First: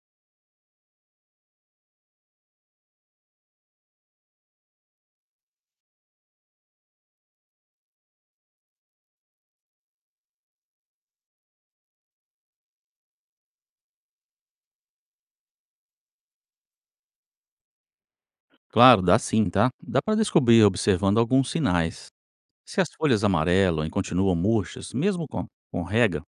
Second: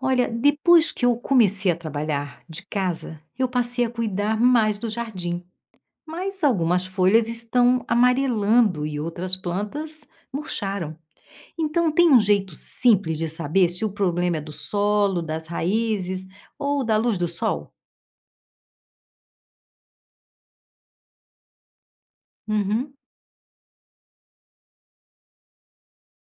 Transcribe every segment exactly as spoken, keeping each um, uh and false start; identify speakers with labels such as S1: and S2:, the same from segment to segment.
S1: Olha, depois que eu comecei a trabalhar de casa, eu passei a cuidar mais do jardim. Mas algumas folhas estão amarelando e outras plantas murcharam. Então, tem um jeito simples de saber se o problema é do solo, das raízes ou da luz do sol?
S2: Claro, dá sim, tá? Dá para descobrir observando alguns sinais. Se as
S1: Uhum.
S2: folhas amarelam e continuam murchas, mesmo com, com rega,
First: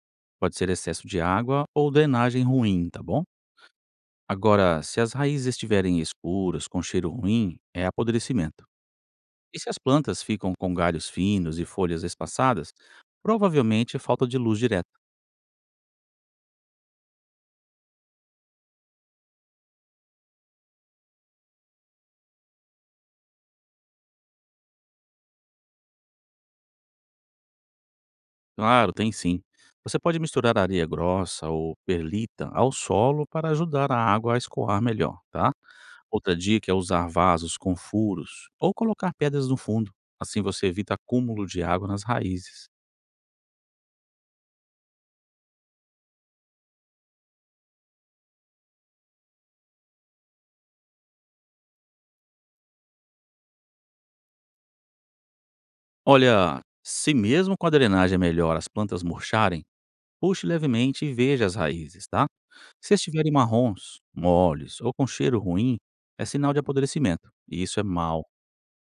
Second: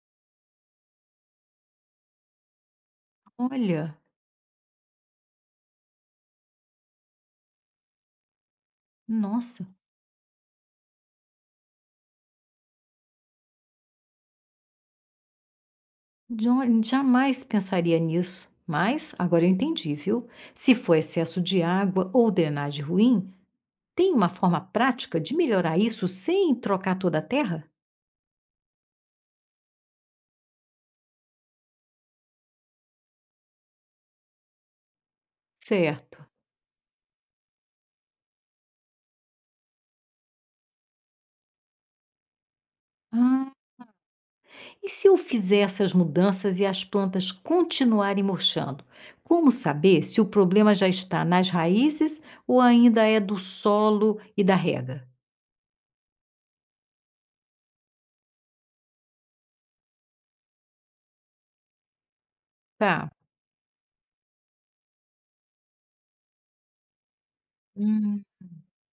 S2: pode ser excesso de água ou drenagem ruim, tá bom?
S1: Olha,
S2: Agora, se as raízes estiverem escuras, com cheiro ruim, é apodrecimento. E
S1: nossa,
S2: se as plantas ficam com galhos finos e folhas espaçadas, provavelmente é falta de luz direta.
S1: jo- jamais pensaria nisso. Mas agora eu entendi, viu? Se for excesso de água ou drenagem ruim, tem uma forma prática de melhorar isso sem trocar toda a terra?
S2: Claro, tem sim. Você pode misturar areia grossa ou perlita ao solo para ajudar a água a escoar melhor, tá?
S1: Certo.
S2: Outra dica é usar vasos com furos ou colocar pedras no fundo. Assim você evita acúmulo de água nas raízes.
S1: Ah, e se eu fizer essas mudanças e as plantas continuarem murchando? Como saber se o problema já está nas raízes ou ainda é do solo e da rega?
S2: Olha, se mesmo com a drenagem é melhor as plantas murcharem, puxe levemente e veja as raízes, tá? Se
S1: Tá.
S2: estiverem marrons, moles ou com cheiro ruim, é sinal de apodrecimento, e isso é
S1: Hum,
S2: mau.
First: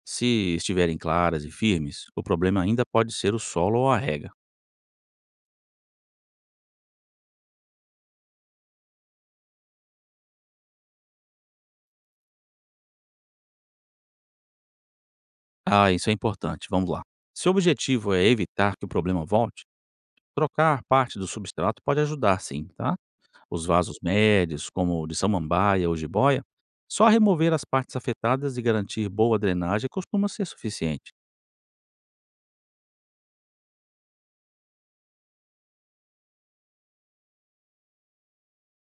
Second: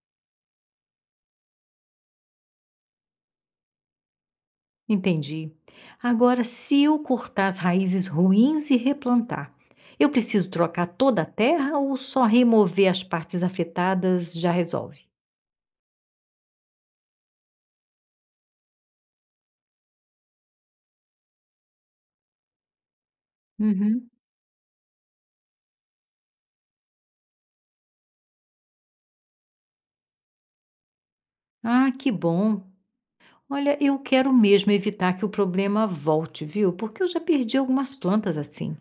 S2: Se estiverem claras e firmes, o problema ainda pode ser o solo ou a rega.
S1: entendi. Agora, se eu cortar as raízes ruins e replantar, eu preciso trocar toda a terra ou só remover as partes afetadas já resolve?
S2: Ah, isso é importante, vamos lá. Se o objetivo é evitar que o problema volte, trocar parte do substrato pode ajudar sim, tá? Os vasos
S1: Uhum.
S2: médios, como o de samambaia ou jiboia, só remover as partes afetadas e garantir boa drenagem costuma ser suficiente.
S1: Ah, que bom! Olha, eu quero mesmo evitar que o problema volte, viu? Porque eu já perdi algumas plantas assim.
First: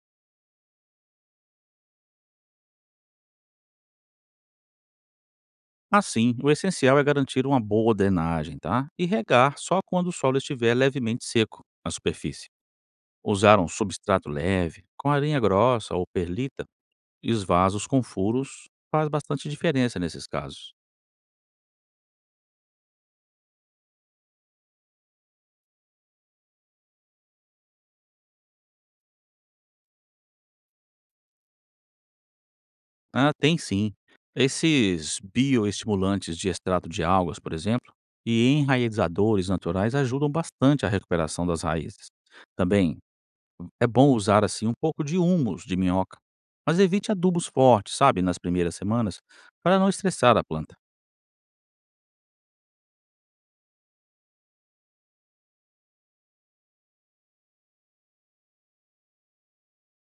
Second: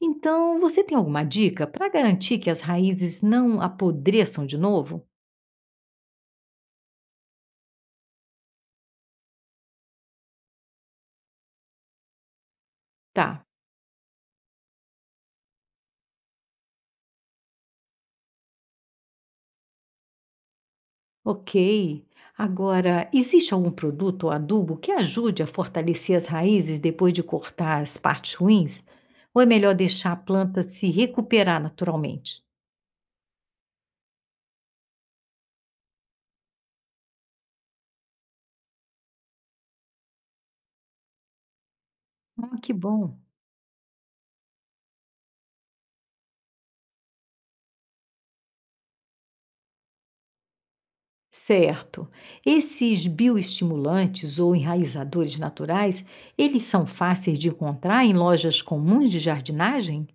S1: Então, você tem alguma dica para garantir que as raízes não apodreçam de novo?
S2: Assim, o essencial é garantir uma boa drenagem, tá? E regar só quando o solo estiver levemente seco na superfície.
S1: Tá,
S2: Usar um substrato leve, com areia grossa ou perlita, e os vasos com furos faz bastante diferença nesses casos.
S1: ok. Agora, existe algum produto ou adubo que ajude a fortalecer as raízes depois de cortar as partes ruins? Ou é melhor deixar a planta se recuperar naturalmente?
S2: Ah, tem sim. Esses bioestimulantes de extrato de algas, por exemplo, e enraizadores naturais ajudam bastante a recuperação das raízes.
S1: Ah, que
S2: Também
S1: bom.
S2: é bom usar assim um pouco de humus de minhoca, mas evite adubos fortes, sabe, nas primeiras semanas, para não estressar a planta.
S1: Certo. Esses bioestimulantes ou enraizadores naturais, eles são fáceis de encontrar em lojas comuns de jardinagem?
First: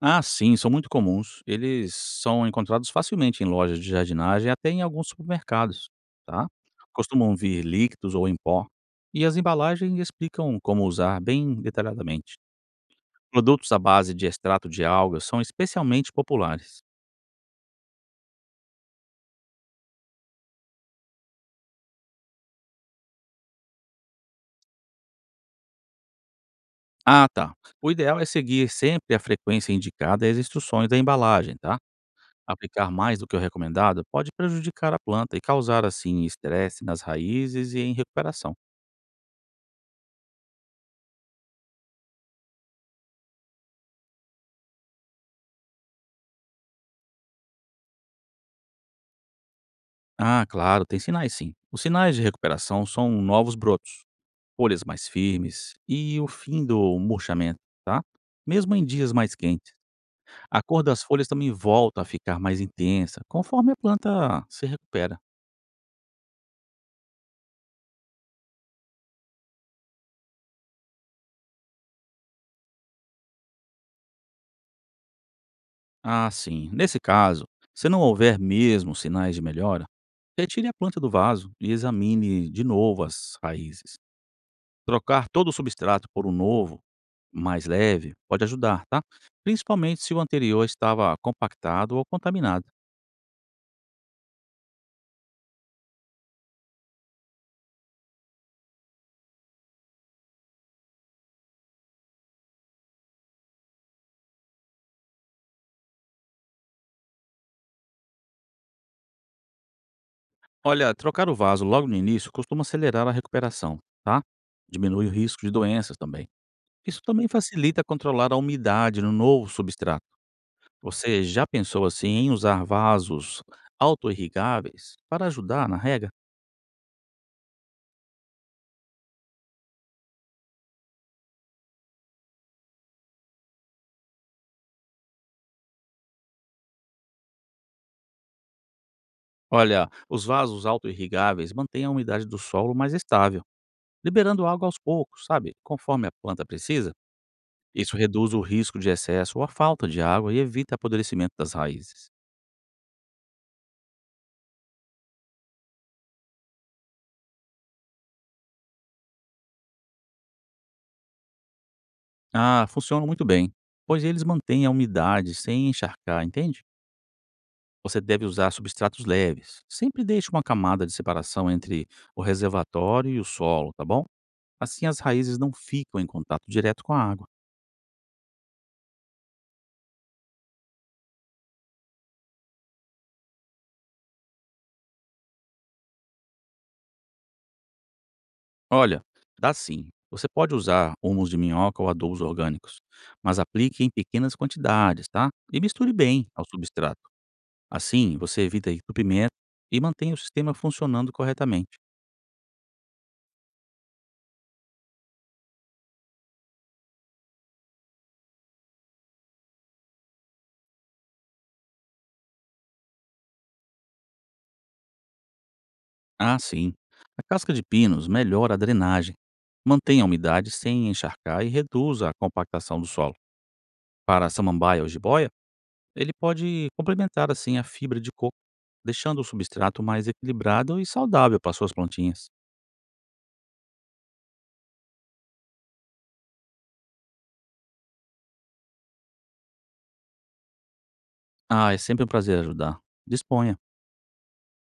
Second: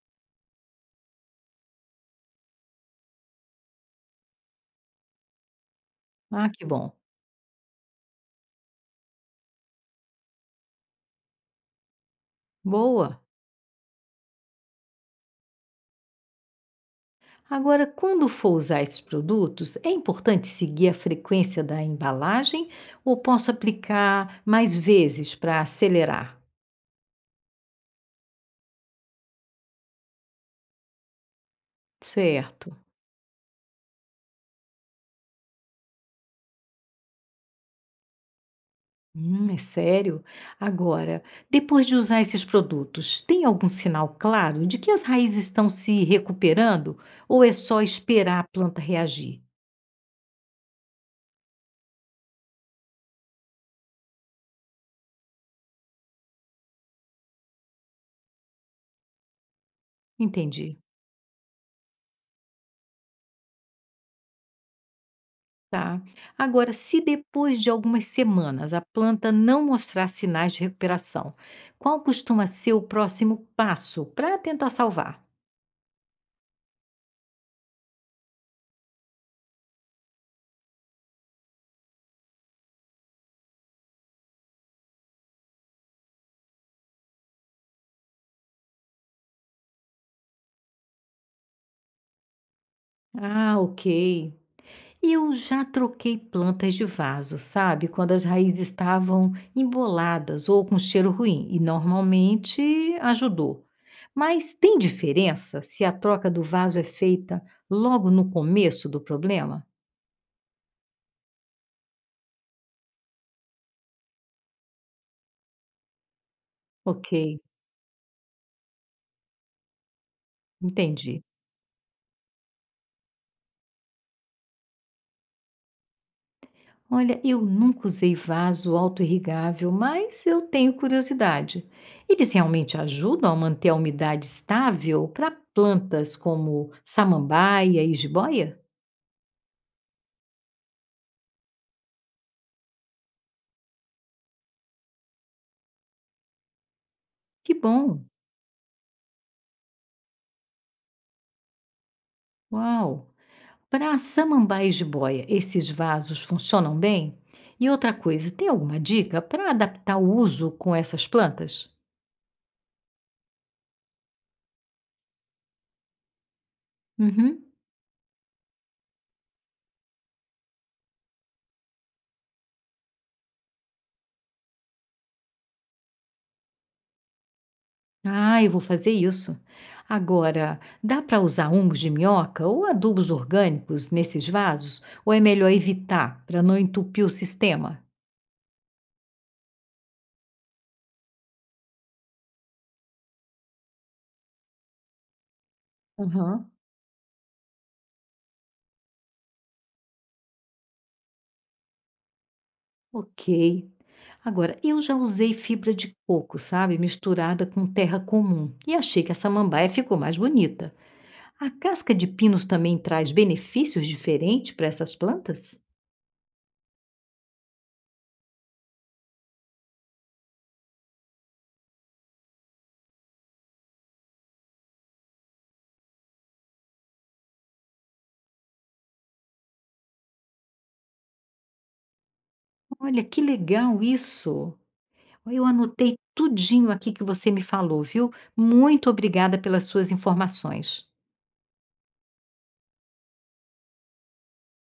S2: Ah, sim, são muito comuns. Eles são encontrados facilmente em lojas de jardinagem, até em alguns supermercados, tá?
S1: Ah, que bom.
S2: Costumam vir líquidos ou em pó, e as embalagens explicam como usar bem detalhadamente.
S1: Boa.
S2: Produtos à base de extrato de algas são especialmente populares.
S1: Agora, quando for usar esses produtos, é importante seguir a frequência da embalagem ou posso aplicar mais vezes para acelerar?
S2: Ah, tá. O ideal é seguir sempre a frequência indicada e as instruções da embalagem, tá?
S1: Certo.
S2: Aplicar mais do que o recomendado pode prejudicar a planta e causar, assim, estresse nas raízes e em recuperação.
S1: Hum, é sério? Agora, depois de usar esses produtos, tem algum sinal claro de que as raízes estão se recuperando ou é só esperar a planta reagir?
S2: Ah, claro, tem sinais sim. Os sinais de recuperação são novos brotos, folhas mais firmes e o fim do murchamento, tá? Mesmo em dias mais quentes, a
S1: Entendi,
S2: cor das folhas também volta a ficar mais intensa conforme a planta se recupera.
S1: tá? Agora, se depois de algumas semanas a planta não mostrar sinais de recuperação, qual costuma ser o próximo passo para tentar salvar?
S2: Ah, sim. Nesse caso, se não houver mesmo sinais de melhora, retire a planta do vaso e examine de novo as raízes. Trocar todo o substrato por um novo mais leve pode ajudar, tá? Principalmente se o anterior estava compactado ou contaminado.
S1: Ah, ok. Eu já troquei plantas de vaso, sabe? Quando as raízes estavam emboladas ou com cheiro ruim, e normalmente ajudou. Mas tem diferença se a troca do vaso é feita logo no começo do problema?
S2: Olha, trocar o vaso logo no início costuma acelerar a recuperação, tá? Diminui o risco de doenças também. Isso
S1: Ok,
S2: também facilita controlar a umidade no novo substrato.
S1: entendi.
S2: Você já pensou assim em usar vasos autoirrigáveis para ajudar na rega?
S1: Olha, eu nunca usei vaso autoirrigável, mas eu tenho curiosidade. Eles realmente ajudam a manter a umidade estável para plantas como samambaia e jiboia?
S2: Olha, os vasos autoirrigáveis mantêm a umidade do solo mais estável, liberando água aos poucos, sabe? Conforme a planta precisa.
S1: Que
S2: Isso
S1: bom!
S2: reduz o risco de excesso ou a falta de água e evita apodrecimento das raízes.
S1: Uau! Para samambaias de boia, esses vasos funcionam bem? E outra coisa, tem alguma dica para adaptar o uso com essas plantas?
S2: Ah, funcionam muito bem, pois eles mantêm a umidade sem encharcar, entende?
S1: Uhum.
S2: Você deve usar substratos leves. Sempre deixe uma camada de separação entre o reservatório e o solo, tá bom? Assim as raízes não ficam em contato direto com a água.
S1: Ah, eu vou fazer isso. Agora, dá para usar hungos de minhoca ou adubos orgânicos nesses vasos? Ou é melhor evitar para não entupir o sistema?
S2: Olha, dá sim. Você pode usar humus de minhoca ou adubos orgânicos, mas aplique em pequenas quantidades, tá? E misture bem ao
S1: Aham,
S2: substrato. Assim, você evita entupimento e mantém o sistema funcionando corretamente.
S1: ok. Agora, eu já usei fibra de coco, sabe? Misturada com terra comum. E achei que essa samambaia ficou mais bonita. A casca de pinos também traz benefícios diferentes para essas plantas?
S2: Ah, sim. A casca de pinos melhora a drenagem, mantém a umidade sem encharcar e reduz a compactação do solo. Para a samambaia ou jiboia, ele pode complementar assim a fibra de coco, deixando o substrato mais equilibrado e saudável para suas plantinhas.
S1: Olha, que legal isso! Olha, eu anotei tudinho aqui que você me falou, viu? Muito obrigada pelas suas informações.
S2: Ah, é sempre um prazer ajudar. Disponha.